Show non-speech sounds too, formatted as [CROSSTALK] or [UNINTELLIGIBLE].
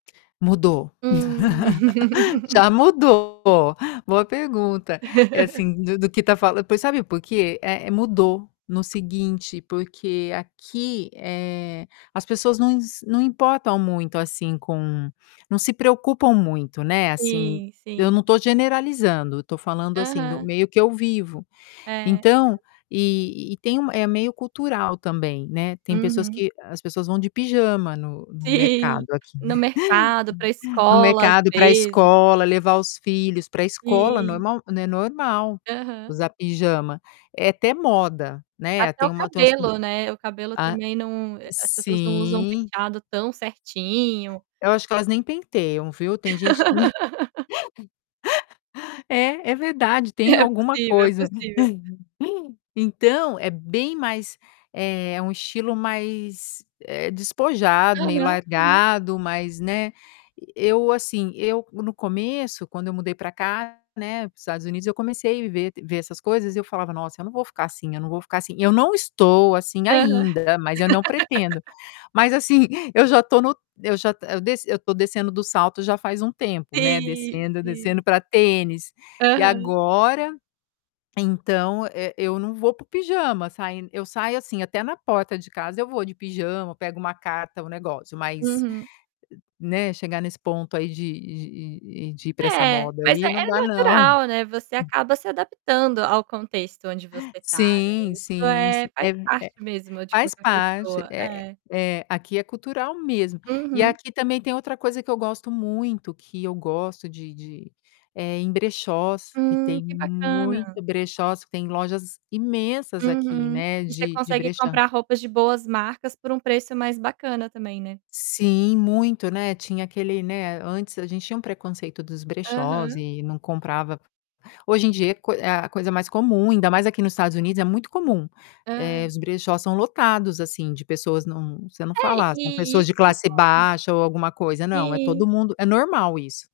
Mudou. [LAUGHS] Hum. Já mudou, [LAUGHS] boa pergunta. É [LAUGHS] assim do do que está fala pois, sabe por quê? É é mudou, no seguinte porque aqui, eh, as pessoas não ins não importam muito, assim, com não se preocupam muito, né, assim, Sim, eu sim. não estou generalizando, eu estou falando assim do Aham. meio que eu vivo. É. Então, e e tem um é meio cultural também, né, tem pessoas Uhum. que as pessoas vão de pijama no no mercado Sim, aqui. no mercado, pra [LAUGHS] No escola, às mercado, ir para vezes. escola, levar os filhos pra escola, Sim. normal n é normal Aham. usar pijama, é até moda, né. Até Tem o uma tem umas p cabelo, né, o cabelo a também não, eh, as pessoas não usam sim. penteado tão certinho. Eu acho que elas nem penteiam, viu. Tem gente que me [LAUGHS] [LAUGHS] É, é verdade, tem É alguma possível, é coisa. possível. [LAUGHS] Então, é bem mais é um estilo mais, eh, despojado, meio Aham, aham. largado, mas né, eu assim, eu no começo quando eu mudei para cá, né, para os Estados Unidos eu comecei ver ver essas coisas e eu falava: "Nossa eu não vou ficar assim, eu não vou ficar assim". Eu não estou assim Aham. ainda, mas eu não pretendo. [LAUGHS] Mas assim, eu já estou no eu já to eu desci eu estou descendo do salto já faz um tempo, né, Sim, descendo, descendo sim. para tênis. E Aham. agora, então e eu não vou para o pijama sain eu saio, assim, até na porta de casa eu vou de pijama, pego uma carta, um negócio mas, Uhum. né, chegar nesse ponto aí de de e de ir para essa É, moda mas é aí, não é dá não. natural, né, você acaba se adaptando ao contexto onde você tá, né, Sim isso sim, sim. é faz É parte é, mesmo de faz qualquer parte, pessoa, é é. é, aqui é cultural mesmo. E Uhum. aqui também tem outra coisa que eu gosto muito, que eu gosto de de é em brechós, que Hum, tem que muito bacana. brechós, tem lojas imensas aqui, Uhum. né, E você de de consegue brechó. comprar roupas de boas marcas por um preço mais bacana também, né. Sim, muito, né, tinha aquele né, antes a gente tinha um preconceito dos brechós Aham. e não comprava. Hoje em dia é coi é a coisa mais comum, ainda mais aqui nos Estados Unidos é muito comum, Ah, eh, é. os brechós são lotados, assim, de pessoas não você não É, fala: "Ah, são e e pessoas de isso classe [UNINTELLIGIBLE] baixa ou alguma coisa.", não, é e todo Sim. mundo é normal isso.